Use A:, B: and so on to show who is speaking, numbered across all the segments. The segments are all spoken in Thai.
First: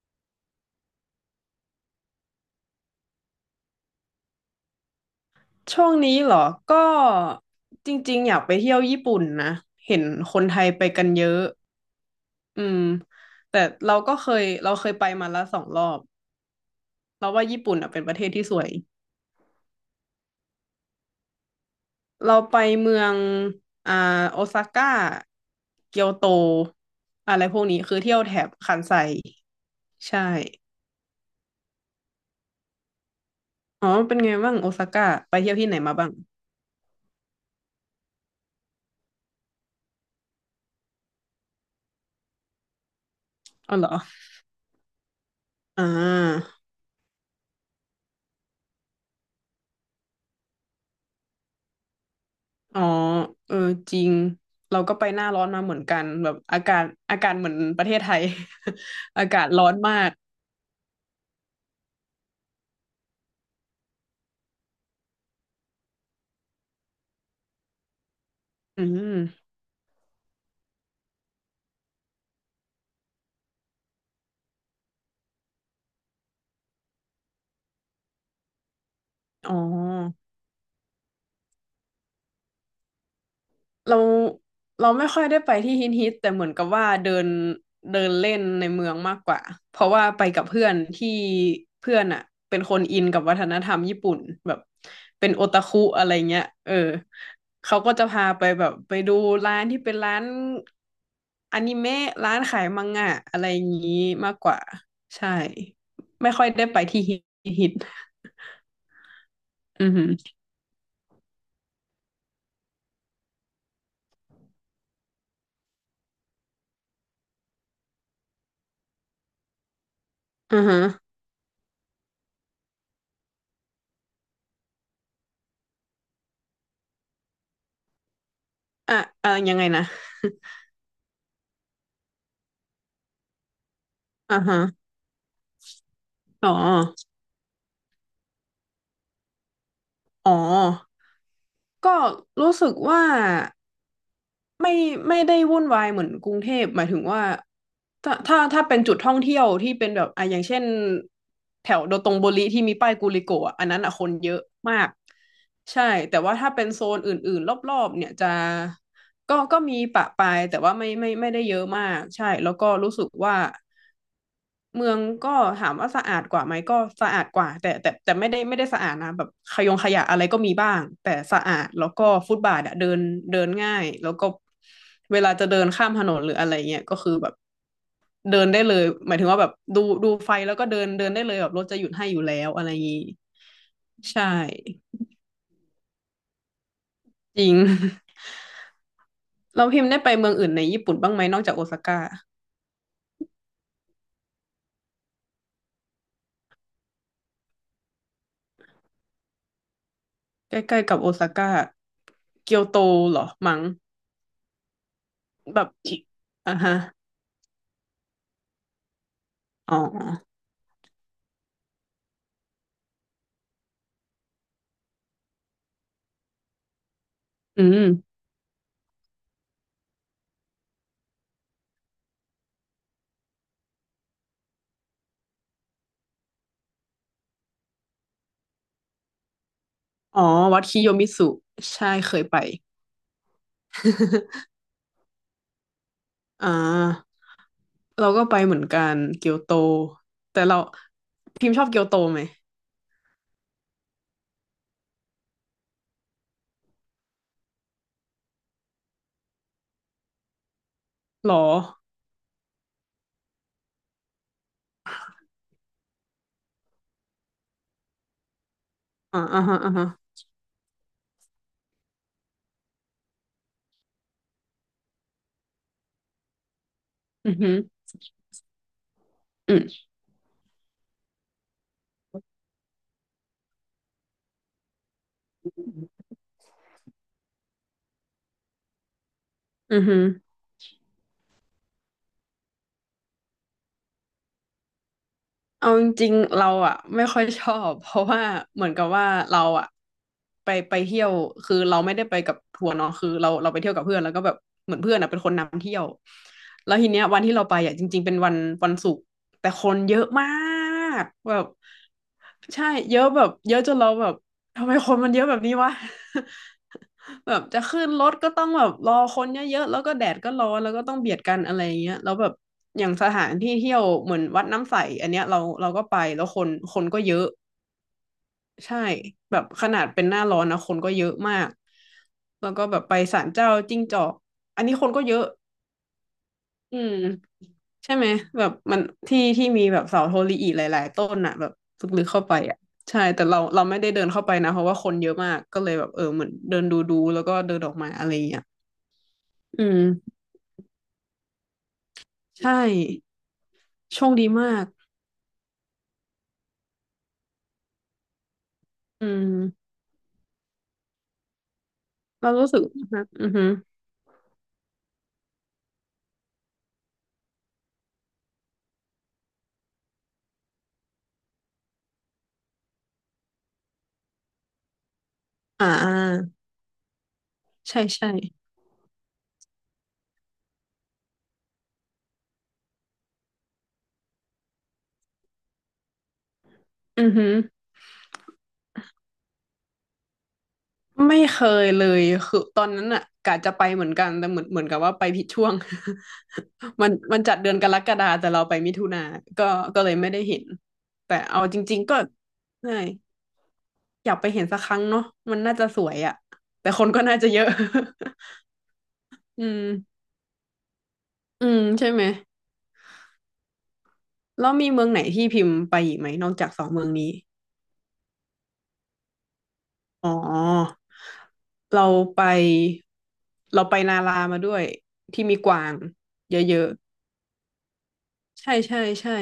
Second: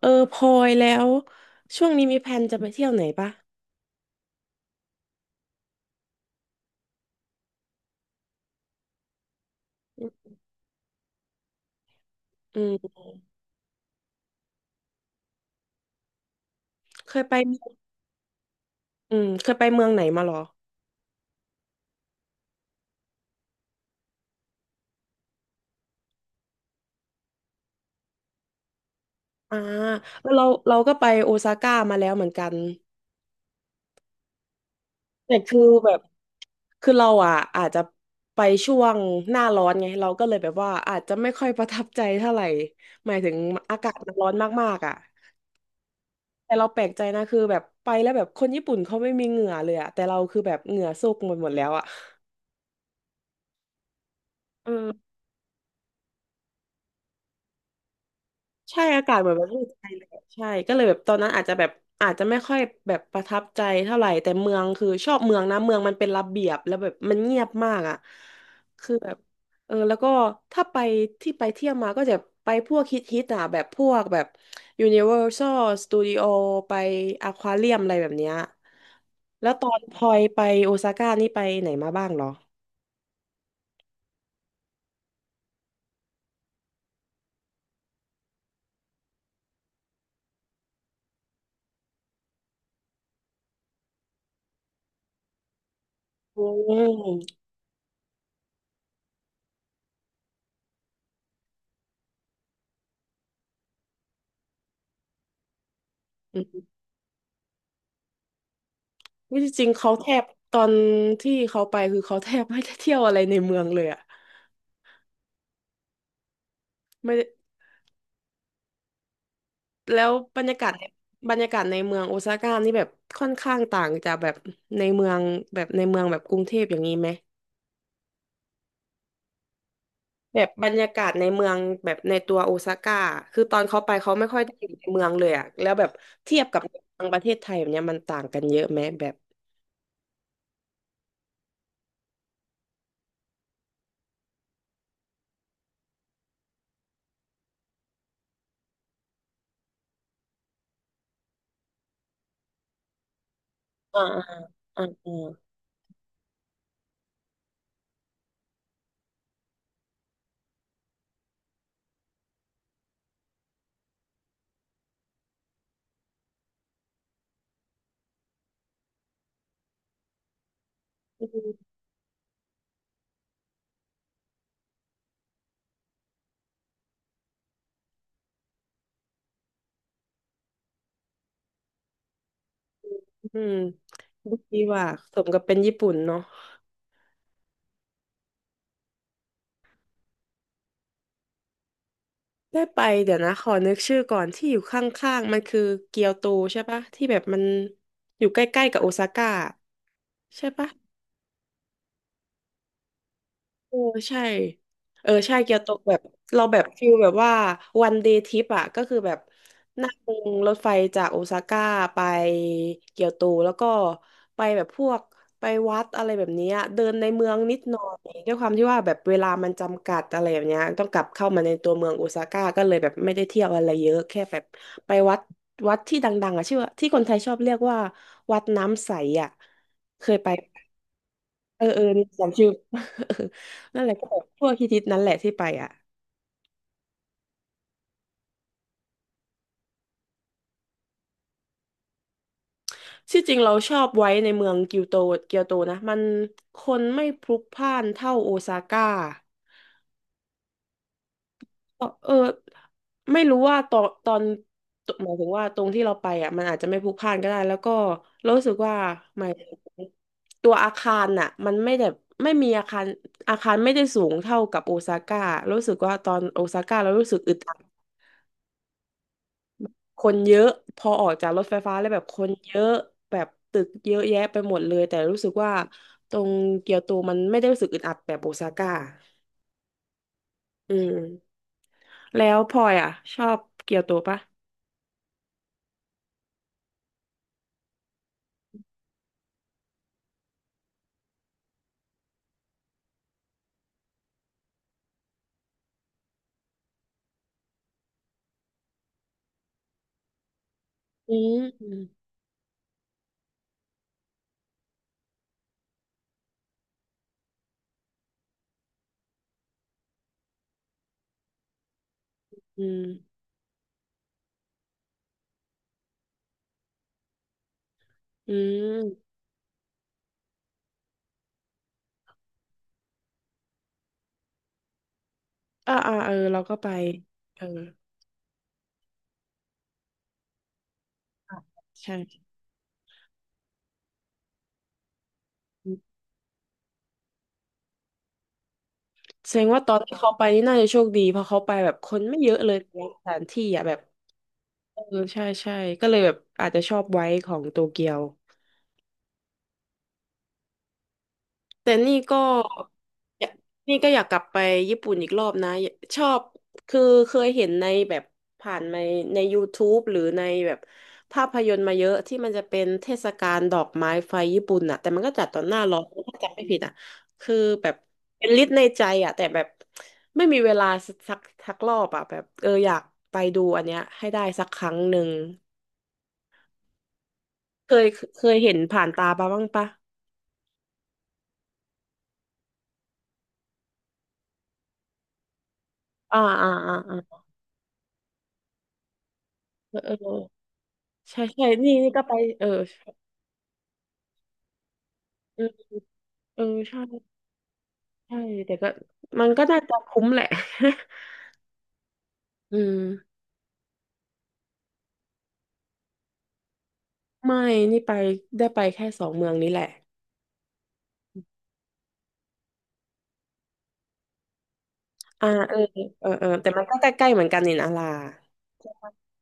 A: เออพลอยแล้วช่วงนี้มีแผนจะไปเที่ยวไหนปะ
B: ช่วงนี้เหรอ ก็จริงๆอยากไปเที่ยวญี่ปุ่นนะ เห็นคนไทยไปกันเยอะ
A: อื
B: อืม
A: ม
B: แต่เราก็เคยเราเคยไปมาแล้วสองรอบ
A: เคย
B: เรา
A: ไป
B: ว่าญี่ปุ่นอ่ะเป็นประเทศที่สวย
A: อืมเคยไปเมืองไหนมาหรอ
B: เราไปเมืองอ่าโอซาก้าเกียวโตอะไรพวกนี้คือเที่ยวแถบคันไซ
A: อ่า
B: ใช่
A: เราก็ไปโอซาก้ามาแล้วเหมือนกัน
B: อ๋อเป็นไงบ้างโอซาก้าไป
A: แต่
B: เที่ย
A: คื
B: ว
A: อ
B: ที่ไหน
A: แบ
B: มา
A: บ
B: บ้าง
A: คือเราอ่ะอาจจะไปช่วงหน้าร้อนไงเราก็เลยแบบว่าอาจจะไม่ค่อยประทับใจเท่าไหร่หมายถึง
B: อ๋อ
A: อา
B: เหร
A: กา
B: อ
A: ศมันร้อนมากๆอ่ะ
B: อ่
A: แต่
B: า
A: เราแปลกใจนะคือแบบไปแล้วแบบคนญี่ปุ่นเขาไม่มีเหงื่อเลยอ่ะแต่เราคือแบบเหงื่อโซกหมดแล้วอ่ะ
B: อ๋อเออจริง
A: เอ
B: เรา
A: อ
B: ก็ไปหน้าร้อนมาเหมือนกันแบบอากาศเหมือนประเทศไทย
A: ใช่อากา ศ
B: อา
A: เหมือน
B: กา
A: ป
B: ศ
A: บะเท
B: ร้
A: ศ
B: อน
A: ไทย
B: มา
A: เลย
B: ก
A: ใช่ก็เลยแบบตอนนั้นอาจจะแบบอาจจะไม่ค่อยแบบประทับใจเท่าไหร่แต่เมืองคือชอบเมืองนะเมืองมันเป็นระเบียบแล้วแบบมันเงียบมากอ่ะ
B: อื
A: คือแบบ
B: ม
A: เออแล้วก็ถ้าไปที่ไปเที่ยวมาก็จะไปพวกฮิตฮิตอ่ะแบบพวกแบบ Universal Studio ไปอควาเรียมอะไรแบบเนี้ยแล้
B: อ๋
A: ว
B: อ
A: ตอนพลอยไปโอซาก้านี่ไปไหนมาบ้างเหรอ
B: เราเราไม่ค่อยได้ไปที่ฮิตฮิตแต่เหมือนกับว่าเดินเดินเล่นในเมืองมากกว่าเพราะว่าไปกับเพื่อนอ่ะเป็นคนอินกับวัฒนธรรมญี่ปุ่นแบบเป็นโอตาคุอะไรเงี้ยเออ
A: อ
B: เขาก็จะพาไปแบบไปดูร้านอนิเมะร้านขายมังงะอะไรอย่างนี้มากกว่าใช่ไม่
A: ื
B: ค่อย
A: ม
B: ได้ไปที่ฮิตฮิต
A: วิจริงๆ
B: อื
A: เขา
B: อฮึ
A: แทบตอนที่เขาไปคือเขาแทบไม่ได้เที่ยวอะไรในเมืองเลยอะไม่ได้แล้วบรรยา
B: อือ
A: กาศ
B: ฮึ
A: บรรยากาศในเมืองโอซาก้านี่แบบค่อนข้างต่างจากแบบในเมืองแบบในเมืองแบบกรุงเทพอย่างนี้ไหม
B: อ่ะอ่ะยังไงนะ
A: แบบบรรยากาศในเมืองแบบในตัวโอซาก้าคือตอนเขาไปเขาไม่
B: อ่า
A: ค่อยได้
B: ฮะ
A: อยู่ในเมืองเลยอะแล้วแบบเทียบ
B: อ๋อ
A: กับในเมืองประเทศไทยแบบเนี้ยมันต่างกันเยอะไหมแบบ
B: อ๋อก็รู้สึกว่าไม่ไม่ได้วุ่นวายเหมือนกรุงเทพหมายถึงว่าถ้าเป็นจุดท่องเที่ยวที่เป็นแบบอ่ะอย่างเช่นแถวโดตงโบริที่มีป้ายกูลิโกะอะอันนั้นอ่ะ
A: อ่า
B: คนเย
A: อ่า
B: อะ
A: อ่า
B: มาก
A: อา
B: ใช่แต่ว่าถ้าเป็นโซนอื่นๆรอบๆเนี่ยจะก็มีปะปายแต่ว่าไม่ได้เยอะมากใช่แล้วก็รู้สึกว่า เมืองก็ถามว่าสะอาดกว่าไหมก็สะอาดกว่าแต่ไม่ได้สะอาดนะแบบขยงขยะอะไรก็มีบ้างแต่สะอาดแล้วก็ฟุตบาทอะเดินเดินง่ายแล้วก็เวลาจะเดินข้ามถนนหรืออะไรเงี้ยก็คือแบบเดินได้เลยหมายถึงว่าแบบดูไฟแล้วก็เดินเดินได้เลยแบบรถจะหยุดให้อยู่แล้วอะไรอย่างงี้
A: อืม
B: ใช่
A: ดีว่าสมกับเป็นญี่ปุ่นเนาะ
B: จริง เราพิมพ์ได้ไปเมืองอื่นในญี่ปุ่นบ้างไหมนอกจากโอซาก้า
A: ได้ไปเดี๋ยวนะขอนึกชื่อก่อนที่อยู่ข้างๆมันคือเกียวโตใช่ปะที่แบบมันอยู่ใกล้ๆกับโอซาก้าใช่
B: ใก
A: ปะ
B: ล้ๆกับโอซาก้าเกียวโตเหรอมั้ง
A: เออใช่เออใช่เกีย
B: แบ
A: วโต
B: บ
A: แบบเรา
B: อ่ะ
A: แบบ
B: ฮะ
A: ฟิลแบบว่าวันเดย์ทริปอ่ะก็คือแบบ
B: อ๋อ
A: นั่งรถไฟจากโอซาก้าไปเกียวโตแล้วก็ไปแบบพวกไปวัดอะไรแบบเนี้ยเดินในเมืองนิด
B: อื
A: หน่อ
B: ม
A: ยด้วยความที่ว่าแบบเวลามันจำกัดอะไรแบบเนี้ยต้องกลับเข้ามาในตัวเมืองโอซาก้าก็เลยแบบไม่ได้เที่ยวอะไรเยอะแค่แบบไปวัดวัดที่ดังๆอ่ะชื่อว่าที่คนไทยชอบเรียกว่าวัดน้ำใสอ่ะเคย
B: อ๋อ
A: ไป
B: วัดคิโยมิสุ
A: เออเออ
B: ใช่
A: นี่
B: เคยไป
A: จำชื่อ เออนั่นแหละก็แบบพวก ฮิตๆนั้นแหละที่ไปอ่ะ
B: อ่าเราก็ไปเหมือนกันเกียวโตแต่เราพิมพ์ชอบเกียวโตไหม
A: ที่จริงเราชอบไว้ในเมืองเกียวโตเกียวโตนะมันคนไม่พลุกพล่านเท่าโอซาก้า
B: หรอ
A: ก็เออไม่รู้ว่าตอนหมายถึงว่าตรงที่เราไปอ่ะมันอาจจะไม่พลุกพล่านก็ได้แล้วก็เรารู้สึกว่า
B: อ่า
A: หมาย
B: อ่า
A: ถึง
B: ฮะอ่าฮะ
A: ตัวอาคารน่ะมันไม่แบบไม่มีอาคารอาคารไม่ได้สูงเท่ากับโอซาก้ารู้สึกว่าตอนโอซาก้าเรารู้สึก
B: อื
A: อึ
B: อ
A: ด
B: หื
A: อั
B: อ
A: ด
B: ืม
A: คนเยอะพอออกจากรถไฟฟ้าแล้วแบบคนเยอะแบบตึกเยอะแยะไปหมดเลยแต่รู้สึกว่าตรงเกียวโตมันไม่ได้รู้สึกอึดอัดแบบโอซาก้า
B: อือห
A: อืมแล้วพลอยอ่ะชอบเกียวโตปะ
B: เอาจริงๆเราอ่ะไม่ค่อยชอบ เพราะว่าเหมือนกับว่าเราอ่ะไปเที่ยวคือเราไม่ได้ไปกับทัวร์เนาะคือเราไปเที่ยวกับเพื่อนแล้วก็แบบเหมือนเพื่อนอ่ะเป็นคนนำเที่ยวแล้วทีเนี้ยวันที่เราไปอ่ะจริงๆเป็นวันศุกร์แต่คนเยอะมาก
A: อื
B: แบ
A: ม
B: บ
A: อืม
B: ใช่เยอะแบบเยอะจนเราแบบทำไมคนมันเยอะแบบนี้วะ แบบจะขึ้นรถก็ต้องแบบรอคนเยอะๆแล้วก็แดดก็ร้อนแล้วก็ต้องเบียดกันอะไรอย่างเงี้ยแล้วแบบ
A: อืม
B: อย่างสถานที่เที่ยวเหมือนวัดน้ำใสอันเนี้ยเราก็ไปแล้วคนก็เยอะ
A: อื
B: ใช่
A: ม
B: แบบขนาดเป็นหน้าร้อนนะคนก็เยอะมากแล้วก็แบบไปศาลเจ้าจิ้งจอกอันนี้คนก็เยอะ
A: อ่าอ่าเออเราก็ไป
B: อืม
A: เออ
B: ใช่ไหมแบบมันที่ที่มีแบบเสาโทริอิหลายๆต้นอ่ะแบบ
A: ใช่
B: ลึกๆเข้าไปอ่ะใช่แต่เราไม่ได้เดินเข้าไปนะเพราะว่าคนเยอะมากก็เลยแบบเออเหมือนเดินดูแล้วก็เดินออกมาอะไรอย่างเงี้ย
A: แสดงว่า
B: อื
A: ตอนที่เขา
B: ม
A: ไปนี่น่าจะโชคดีเพราะเขาไปแบบคนไม่เยอะเล
B: ใช่
A: ยสถานที่อ่ะแบบ
B: โชคดีมาก
A: เออใช่ใช่ก็เลยแบบอาจจะชอบไว้ของโตเกียว
B: อืม
A: แต่นี่ก็
B: เรารู้สึกนะ
A: อ
B: อื
A: ยา
B: อ
A: ก
B: ฮึ
A: นี่ก็อยากกลับไปญี่ปุ่นอีกรอบนะชอบคือเคยเห็นในแบบผ่านในใน YouTube หรือในแบบภาพยนตร์มาเยอะที่มันจะเป็นเทศกาลดอกไม้ไฟญี่ปุ่นน่ะแต่มันก็จัดตอนหน้า
B: อ่
A: ร้อนถ้า
B: า
A: จำไม่ผิดอ่ะคือแบบ
B: ใช่ใช่
A: เป็นลิสต์ในใจอ่ะแต่แบบไม่มีเวลาสักสักรอบอ่ะแบบเอออยากไปดูอันเนี้ยให้ได้สักครั้งหนึ่ง
B: อือฮึ
A: เคยเคยเห็นผ่านตาปะบ้างปะ
B: ไม่เคยเลยคือตอนนั้นอ่ะกะจะไปเหมือนกันแต่เหมือนกับว่าไปผิดช่วง
A: อ่าอ่าอ่า
B: มันมั
A: อ่า
B: นจัดเดือนกรกฎาแต่เราไปมิถุนาก็
A: เอ
B: ก็เล
A: อ
B: ยไม่ได้เห็นแต่
A: ใช่
B: เอา
A: ใช่
B: จ
A: นี่
B: ริง
A: นี่
B: ๆก็
A: ก็ไปเออ
B: เน่อยากไปเห็นสักครั้งเนาะมัน
A: เออ
B: น่าจะสวยอ่ะ
A: เออ
B: แต่
A: ใช่
B: คนก็น่าจะเยอะ
A: ใช่แต่ก็ มันก็
B: อื
A: น่า
B: ม
A: จะคุ้มแหละ
B: อืมใช่ไหม
A: อืม
B: แล้วมีเมืองไหนที่พิมพ์ไปอีกไหมนอกจากสองเมืองนี้
A: ไม่นี่ไปได้ไปแค่สองเมืองนี้แหละ
B: อ๋อเราไปเราไปนารามาด้วยที่
A: อ่า
B: มีก
A: เออ
B: วาง
A: เออเออ
B: เ
A: แต่
B: ย
A: มัน
B: อะ
A: ก็ใกล้ๆเหมือนกันนี่นะลา
B: ใช่ใช่ใช่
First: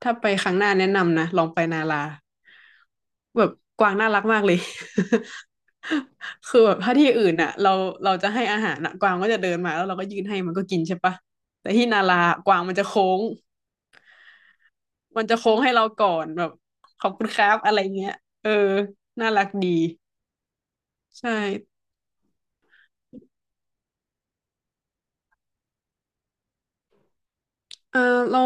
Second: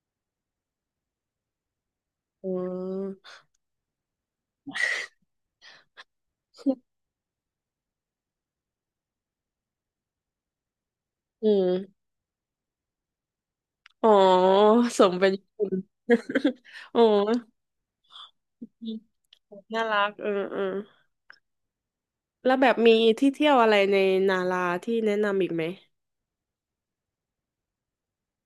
B: ถ้าไปครั้งหน้าแนะนำนะลองไปนารา
A: อืม
B: แบบกวางน่ารักมากเลย คือแบบถ้าที่อื่นอ่ะเราจะให้อาหารอะกวางก็จะเดินมาแล้วเราก็ยื่นให้มันก็กินใช่ปะ
A: อื
B: แต่ที่
A: ม
B: นารากวางมันจะโค้ง
A: อ๋อสม
B: มัน
A: เป็น
B: จะ
A: ญี่
B: โค้ง
A: ปุ่
B: ให้
A: น
B: เราก่อนแบบ
A: อ๋อ
B: ขอบคุณครับอะไรเงี้ยเออน่ารักดี
A: น่ารักเออเออ
B: ใช่
A: แล้วแบบมีที่เที่ยวอะไรในนาราที่แนะนำอีกไหม
B: เออเรา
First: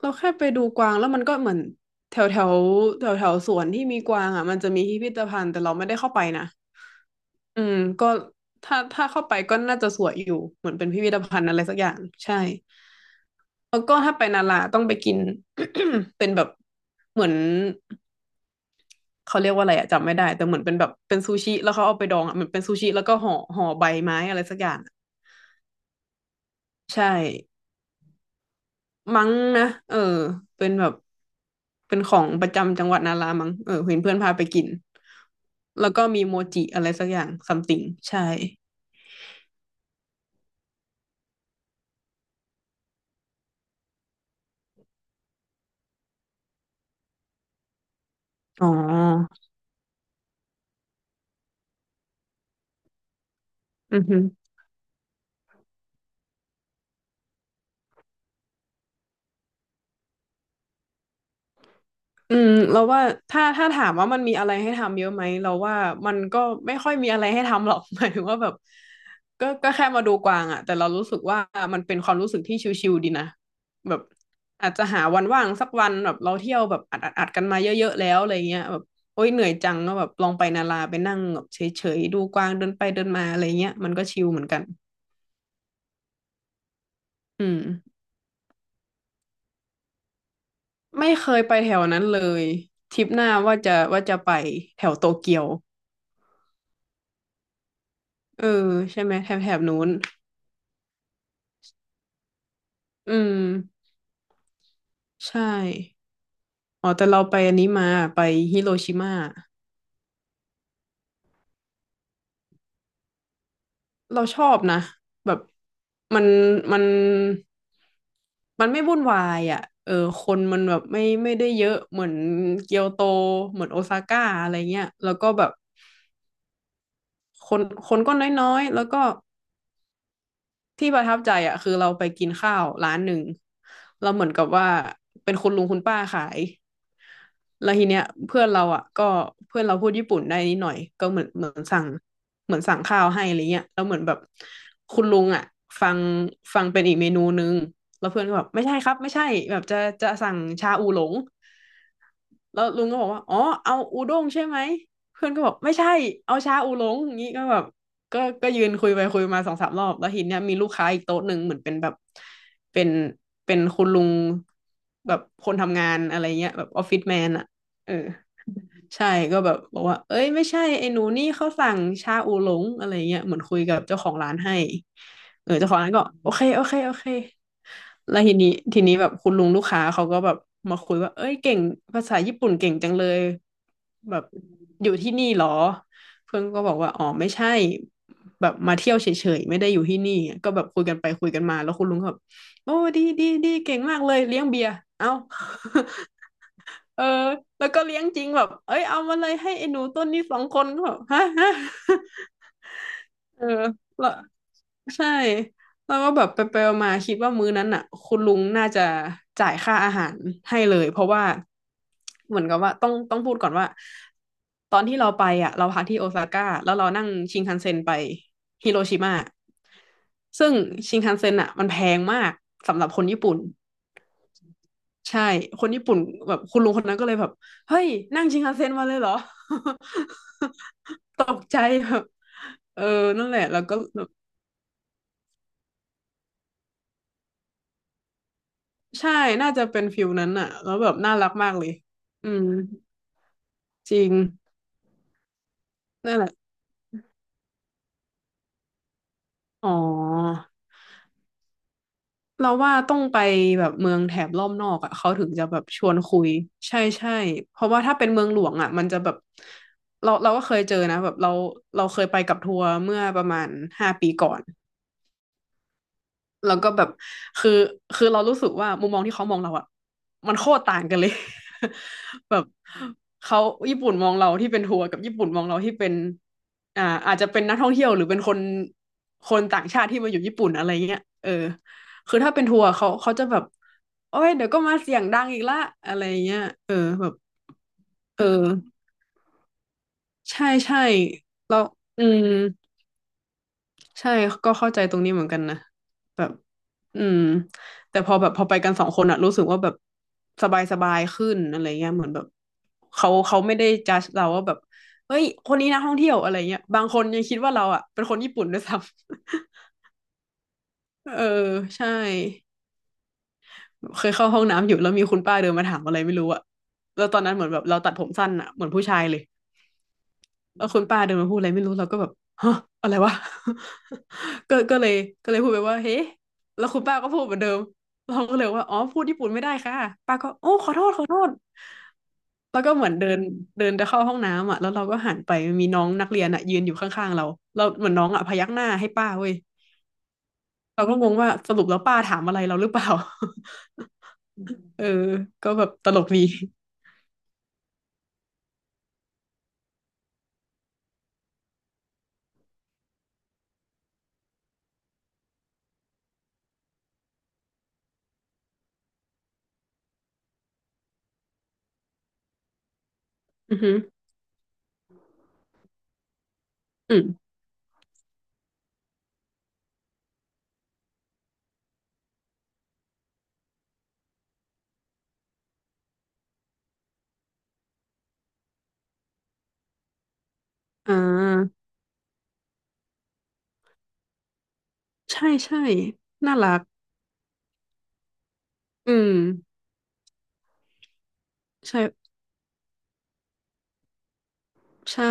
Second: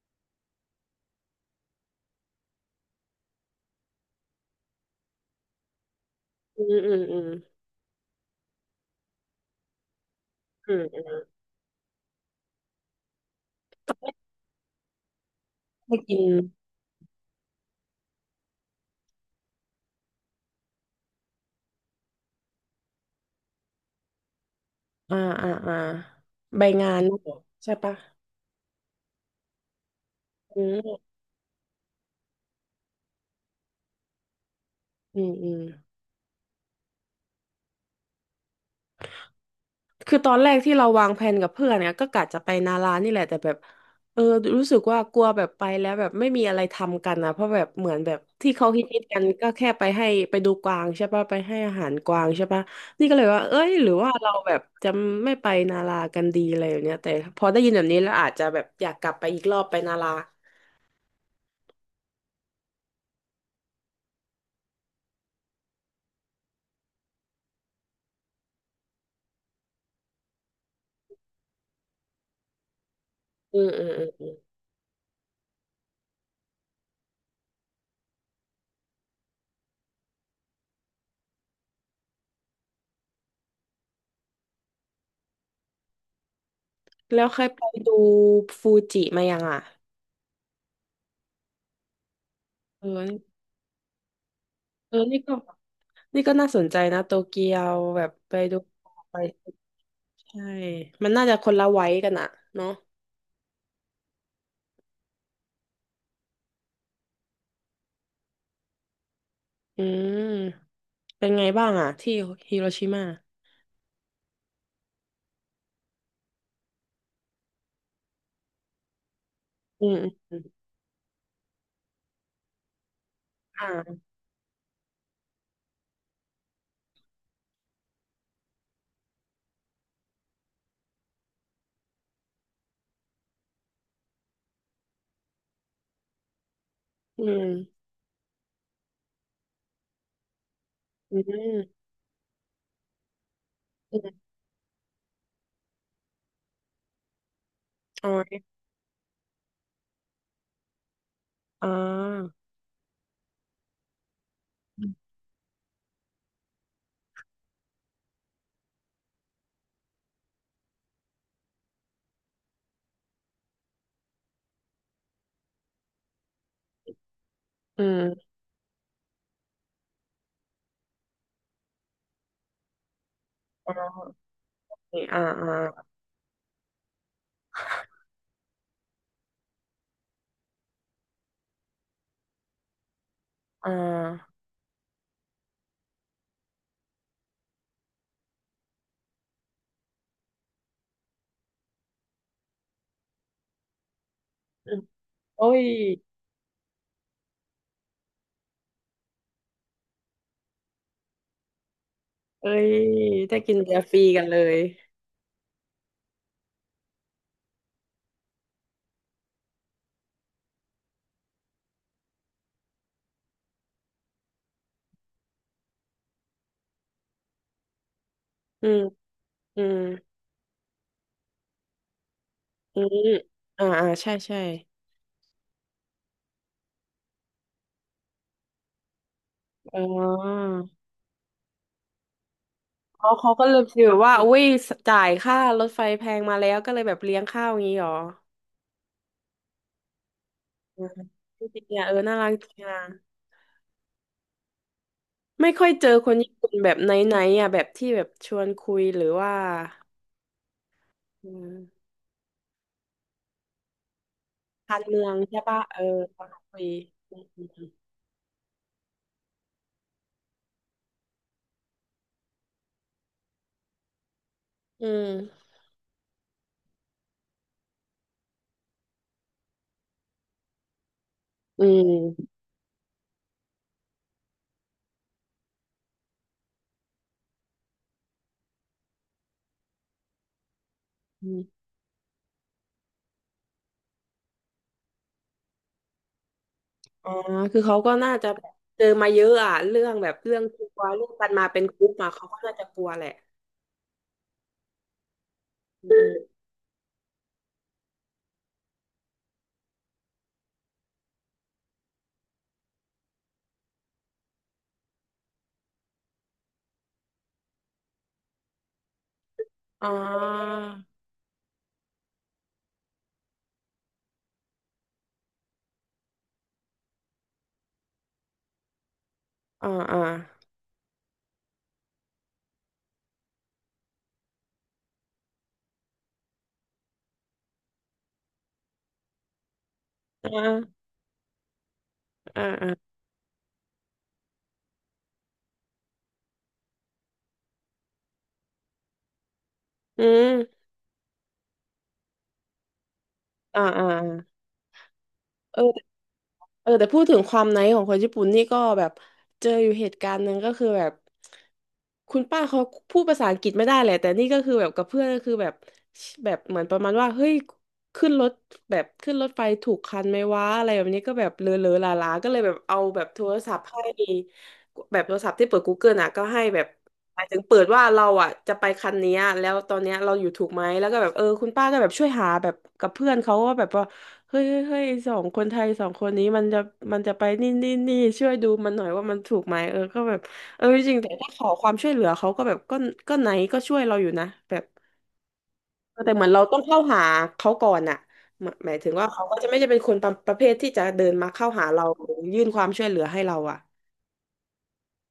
B: เราแค่ไปดูกวางแล้วมันก็เหมือนแถวแถวแถวแถวสวนที่มีกวางอ่ะมันจะมีพิพิธภัณฑ์แต่เราไม่ได้เข้าไปนะ
A: อืมอืมอืม
B: อืมก็ถ้าเข้าไปก็น่าจะสวยอยู่เหมื
A: อื
B: อน
A: ม
B: เป็น
A: อื
B: พิพิธ
A: ม
B: ภัณฑ์อะไรสักอย่างใช่แล้วก็ถ้าไปนาราต้องไปกิน
A: ไปกิ น
B: เป็นแบบเหมือนเขาเรียกว่าอะไรอะจำไม่ได้แต่เหมือนเป็นแบบเป็นซูชิแล้วเขาเอาไปดองอะเหมือนเป็นซูชิแล้วก็ห่อใบไม้อะไรสักอย่างอะ
A: อ่าอ่าอ่าใบงาน
B: ใช่
A: เนอะใช่ปะ
B: มั้งนะเออ
A: อื
B: เป็นแบบ
A: ม
B: เป็นของประจำจังหวัดนารามั้งเออเห็นเพื่อนพาไปกิน
A: อืมอืม
B: แล้วก็มีโมจิอะไรสักอย่างซัมติง ใช่
A: คือตอนแรกที่เราวางแผนกับเพื่อนเนี่ยก็กะจะไปนารานี่แหละแต่แบบเออรู้สึกว่ากลัวแบบไปแล้วแบบไม่มีอะไรทำกันนะเพราะแบบเหมือนแบบที่
B: อ๋
A: เขา
B: อ
A: ฮิตๆกันก็แค่ไปให้ไปดูกวางใช่ปะไปให้อาหารกวางใช่ปะนี่ก็เลยว่าเอ้ยหรือ
B: อือ
A: ว่า
B: ฮึ
A: เราแบบจะไม่ไปนารากันดีอะไรอย่างเนี้ยแต่พอได้ยินแบบนี้แล้วอาจจะแบบอยากกลับไปอีกรอบไปนารา
B: อืมเราว่าถ้าถามว่ามันมีอะไรให้ทำเยอะไหมเราว่ามันก็ไม่ค่อยมีอะไรให้ทำหรอก หมายถึงว่าแบบก็แค่มาดูกวางอะแต่เรารู้สึกว่ามันเป็นความรู้สึกที่ชิลๆดีนะ
A: อืมอืม
B: แบบ
A: อืมอืม
B: อาจจะหาวันว่างสักวันแบบเราเที่ยวแบบอัดกันมาเยอะๆแล้วอะไรเงี้ยแบบโอ๊ยเหนื่อยจังก็แบบลองไปนาราไปนั่งแบบเฉยๆดูกวางเดินไปเดินมาอะไรเงี้ยมันก็ชิลเหมือนกัน
A: แล้วเค
B: อื
A: ย
B: ม
A: ไปดูฟูจิมายังอ่ะ
B: ไม่เคยไปแถวนั้นเลย
A: เอ
B: ทริ
A: อ
B: ปหน้าว่าจะไปแถ
A: เอ
B: ว
A: อ
B: โต
A: นี่ก็
B: เกียว
A: นี่ก็น่าสนใจนะโตเกียวแบบไป
B: เออ
A: ดู
B: ใช่ไหม
A: ไป
B: แถบนู้น
A: ใช่ มันน่าจะคนละไว้กันอะเนาะ
B: อืมใช่อ๋อแต่เราไปอันนี้มาไปฮิโรชิมา
A: อืมเป็นไงบ้างอะที่ฮิโรชิมา
B: เราชอบนะแบบมันมันมันไม่วุ่นวายอ่ะ
A: อื
B: เออ
A: ม
B: ค
A: อื
B: น
A: ม
B: มันแบบไม่ได้เยอะเหมือนเกียวโตเหมือนโอซา
A: อ่า
B: ก้าอะไรเงี้ยแล้วก็แบบคนคนก็น้อยๆแล้วก็ ที่ประทับใจอ่ะคือเราไปกินข้าวร้านหนึ่งเราเหมือนกับว่าเป็นคุณลุงคุณป้าขาย
A: อืม
B: แล้วทีเนี้ยเพื่อนเราอ่ะก็เพื่อนเราพูดญี่ปุ่นได้นิดหน่อยก็
A: อื
B: เหมือนเหมือ
A: ม
B: นสั่งเหมือนสั่งข้าวให้อะไรเงี้ยแล้วเห
A: อื
B: มือนแบ
A: ม
B: บคุณลุงอ่ะฟังฟังเป็นอีกเมนูนึงแล้
A: อ๋อ
B: วเพื่อนก็แบบไม่ใช่ครับไม่ใช่แบบจะสั่งชาอูหลง
A: อ่า
B: แล้วลุงก็บอกว่าอ๋อเอาอูด้งใช่ไหม เพื่อนก็บอกไม่ใช่ เอาชาอูหลงอย่างนี้ก็แบบก็ยืนคุยไปคุยมาสองสามรอบ แล้วทีเนี้ยมีลูกค้าอีกโต๊ะหนึ่งเหมือนเป็นแบบ เป็น เป็นคุณลุงแบบคนทำงานอะไรเงี้ยแบบออฟฟิศแมนอะ
A: อื
B: เออ
A: ม
B: ใช่ก็แบบบอกว่าเอ้ยไม่ใช่ไอ้หนูนี่เขาสั่งชาอูหลงอะไรเงี้ยเหมือนคุย
A: อ๋
B: กับเจ้าของ
A: อ
B: ร้านให้
A: อ่าอ่
B: เออเจ้าของ
A: า
B: ร้านก็โอเคโอเคโอเคแล้วทีนี้แบบคุณลุงลูกค้าเขาก็แบบมาคุยว่าเอ้ยเก่งภาษาญี่ปุ่นเก่งจังเลย
A: อ่
B: แบบ
A: า
B: อยู่ที่นี่เหรอเพื่อนก็บอกว่าอ๋อไม่ใช่แบบมาเที่ยวเฉยๆไม่ได้อยู่ที่นี่ก็แบบคุยกันไปคุยกันมาแล้วคุณลุงก็แบบโอ้ดีดีดีเก่งมากเลยเลี้ยงเบีย
A: อื
B: ร์
A: ม
B: เอ้า
A: โอ้ย
B: เออแล้วก็เลี้ยงจริงแบบเอ้ยเอามาเลยให้ไอ้หนูต้นนี้สองคนก็แบบฮะฮะ
A: เอ้ยได้
B: เออ
A: กินเบียร์ฟรี
B: แล้ว
A: กันเลย
B: ใช่แล้วก็แบบไปไปมาๆคิดว่ามื้อนั้นอ่ะคุณลุงน่าจะจ่ายค่าอาหารให้เลยเพราะว่าเหมือนกับว่าต้องพูดก่อนว่าตอนที่เราไปอ่ะเราพักที่โอซาก้าแล้วเรานั่งชินคันเซ็นไป
A: อื
B: ฮิ
A: ม
B: โรชิมา
A: อืม
B: ซึ่งชินคันเซ็นอ่ะมันแพงมาก
A: อื
B: สำหรับคน
A: ม
B: ญี่ปุ่น
A: อ่าอ่าใช่ ใช่
B: ใช่ คนญี่ปุ่นแบบคุณลุงคนนั้นก็เลยแบบเฮ้ยนั่งชินคันเซ็นมาเลยเหรอ
A: อ๋อ
B: ตกใจแบบเออ
A: อ๋อ
B: นั่น
A: เขา
B: แหละ
A: ก็เล
B: แล้
A: ย
B: วก็
A: ฟีลว่าอุ้ยจ่ายค่ารถไฟแพงมาแล้วก็เลยแบบเลี้ยงข้าวอย่างนี้หรอ
B: ใช่น่าจะเป็นฟิลนั้นอะแล้ว
A: อื
B: แบ
A: ม
B: บน่ารัก
A: จ
B: มาก
A: ริ
B: เลย
A: งๆอ่ะเออน่ารั
B: อื
A: กจ
B: ม
A: ริงอ่ะ
B: จริง
A: ไม่ค่อยเจอค
B: นั่
A: น
B: นแหละ
A: ญี่ปุ่นแบบไหนๆอ่ะแบบที่แบบชวนคุยหรือว่า
B: อ๋อ
A: อืม
B: เราว่าต้องไปแบบเมืองแถบรอบนอ
A: กา
B: ก
A: ร
B: อะ
A: เมือ
B: เขา
A: ง
B: ถึง
A: ใช่
B: จะแบ
A: ปะ
B: บ
A: เอ
B: ช
A: อ
B: วน
A: ช
B: คุ
A: ว
B: ย
A: นคุย
B: ใช่ใช่เพราะว่าถ้าเป็นเมืองหลวงอะมันจะแบบเราก็เคยเจอนะแบบเราเราเคยไปกับทัวร์เมื่อประมาณ5 ปีก่อน
A: อืม
B: แล้วก็แบบคือคือเรารู้สึกว่ามุมมองที่เขามองเราอะมันโคตรต่างกันเลย
A: อื
B: แบ
A: ม
B: บเขาญี่ปุ่นมองเราที่เป็นทัวร์กับญี่ปุ่นมองเราที่เป็นอ่าอาจจะเป็นนักท่องเที่ยวหรือเป็นคนต่างชาติที่มาอยู่ญี่ปุ่นอะไรเงี้ย
A: อืมอื
B: เออ
A: ม
B: คือถ้าเป็นทัวร์เขาจะแบบโอ้ยเดี๋ยวก็มาเสียงดังอีกละอะไรเงี้ยเออแบ
A: อ๋อ
B: บ
A: คือเขาก็น่า
B: เอ
A: จะแบบ
B: อ
A: เจอมาเยอะอ่ะเรื่องแบบเรื่อง
B: ใช่
A: กลั
B: ใช่
A: วเรื่องกันมา
B: เรา
A: เป็นกลุ่ม
B: อื
A: อ่ะเขา
B: ม
A: ก็น่าจะกลัวแหละ
B: ใช่ก็เข้าใจตรงนี้เหมือนกันนะ
A: อื
B: แบ
A: ม
B: บอืมแต่พอแบบพอไปกันสองคนอะรู้สึกว่าแบบสบายขึ้นอะไรเงี้ยเหมือนแบบเขาไม่ได้จัดเราว่าแบบเฮ้ยคนนี้นะท่องเที่ยวอะไรเงี้ยบางคนยังคิดว่าเราอะเป็นคนญี่ปุ่นด้วยซ้ำ
A: อ๋อ
B: เออใช่เคยเข้าห้องน้ำอยู่แล้วมีคุณป้าเดินมาถามอะไรไม่รู้อะแล้วตอนนั้นเหมือนแบบเราตัดผมสั้นอะเหมือนผู้ชายเลย
A: อ๋ออ๋อ
B: เออคุณป้าเดินมาพูดอะไรไม่รู้เราก็แบบฮะอะไรวะ ก็เลยก็เลยพูดไปว่าเฮ้แล้วคุณป้าก็พูดเหมือนเดิมเราก็เลยว่าอ๋อพูดญี่ปุ่นไม่ได้ค่ะป้าก็
A: อ๋
B: โอ้ขอ
A: อ
B: โทษขอโทษ
A: อ๋
B: แล้วก็เหมื
A: อา
B: อนเดินเดินจะเข้าห้องน้ำอ่ะแล้วเราก็หันไปมีน้องนักเรียนอ่ะยืนอยู่ข้างๆเราเราเหมือนน้องอ่ะพยักหน้าให้ป้าเว้ย
A: อืม
B: เราก็งงว่าสรุปแล้วป้าถามอะไรเราหรือเปล่า
A: อ่าอ่า
B: เออก็
A: เออ
B: แบบตลกดี
A: เออแต่พูดถึงความไนท์ของคนญี่ปุ่นนี่ก็แบบเจออยู่เหตุการณ์หนึ่งก็คือแบบคุณป้าเขาพูดภาษาอังกฤษไม่ได้แหละแต่นี่ก็คือแบบกับเพื่อนก็คือแบบแบบเหมือนประมาณว่าเฮ้ยขึ้นรถแบบขึ้นรถไฟถูกคันไหมวะอะไรแบบนี้ก็แบบเลอะเลอะลาลาๆก็เลยแบบเอาแบบโทรศั
B: อื
A: พ
B: อ
A: ท์
B: หือ
A: ให้แบบโทรศัพท์ที่เปิดกูเก l ลอ่ะก็ให้แบบ
B: อืม
A: หมายถึงเปิดว่าเราอ่ะจะไปคันเนี้ยแล้วตอนเนี้ยเราอยู่ถูกไหมแล้วก็แบบเออคุณป้าก็แบบช่วยหาแบบกับเพื่อนเขาว่าแบบว่า เฮ้ยเฮ้ยเฮ้ยสองคนไทยสองคนนี้มันจะไปนี่นี่นี่ช่วยดูมันหน่อยว่ามันถูกไหมเออก็แบบเออจ
B: อ่
A: ริงๆแต่ถ้าขอ
B: า
A: ความช่วยเหลือเขาก็แบบก็ก็ไหนก็ช่วยเราอยู่นะแบบ
B: ใช่ใช่
A: เออแต่เหมือน
B: น่า
A: เรา
B: รั
A: ต้อ
B: ก
A: งเข้าหาเขาก่อนอะหมายหมายถึ
B: อื
A: งว่า
B: ม
A: เขาก็จะไม่ได้เป็นคนประเภทที่จะเดินมาเข้าหา
B: ใช่
A: เราหรือยื่นความช่วยเหลือให้เราอะ
B: ใช่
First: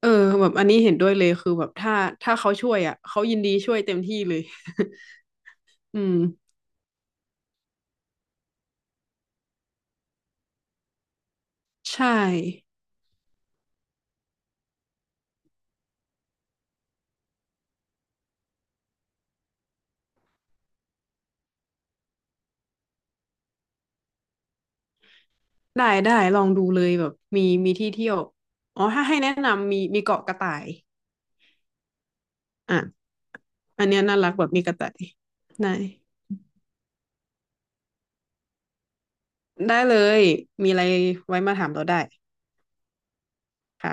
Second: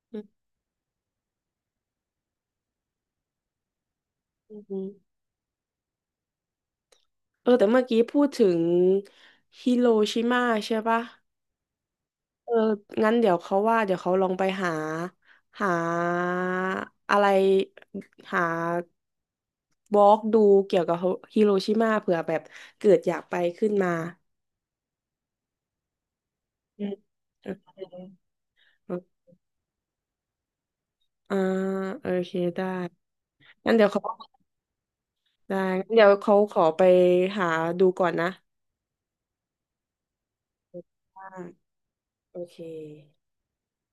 B: เออ
A: อืม
B: แบบอันนี้เห็นด้วยเลยคือแบบถ้าเขาช่วยอ่ะเขายินดีช่วยเต็มที่เลย
A: อืม
B: อืม
A: เออแต่เมื่อกี้พูดถึงฮิโรชิมาใช่ปะ
B: ใช่
A: เอองั้นเดี๋ยวเขาว่าเดี๋ยวเขาลองไปหาหาอะไรหาบล็อกดูเกี่ยวกับฮิโรชิมาเผื่อแบบเกิดอยากไปขึ้นมา
B: ได้ได้ลองดู
A: อื
B: เลย
A: ม
B: แบบมี
A: เอ
B: มี
A: เค
B: ที่เที่ยวอ๋อถ้า
A: อ
B: ให้แนะนำมีเกาะกระต่าย
A: อ่าโอเคได้
B: อ่ะ
A: งั้น
B: อั
A: เดี๋ย
B: น
A: ว
B: เนี้
A: เขา
B: ยน่ารักแบบมีกระต่าย
A: ได้
B: ได้
A: งั้นเดี๋ยวเขาขอไปหาดูก่อนนะ
B: ได้เลยมีอะไรไว้มา
A: อ่า
B: ถามเราได้
A: โอเค
B: ค่ะ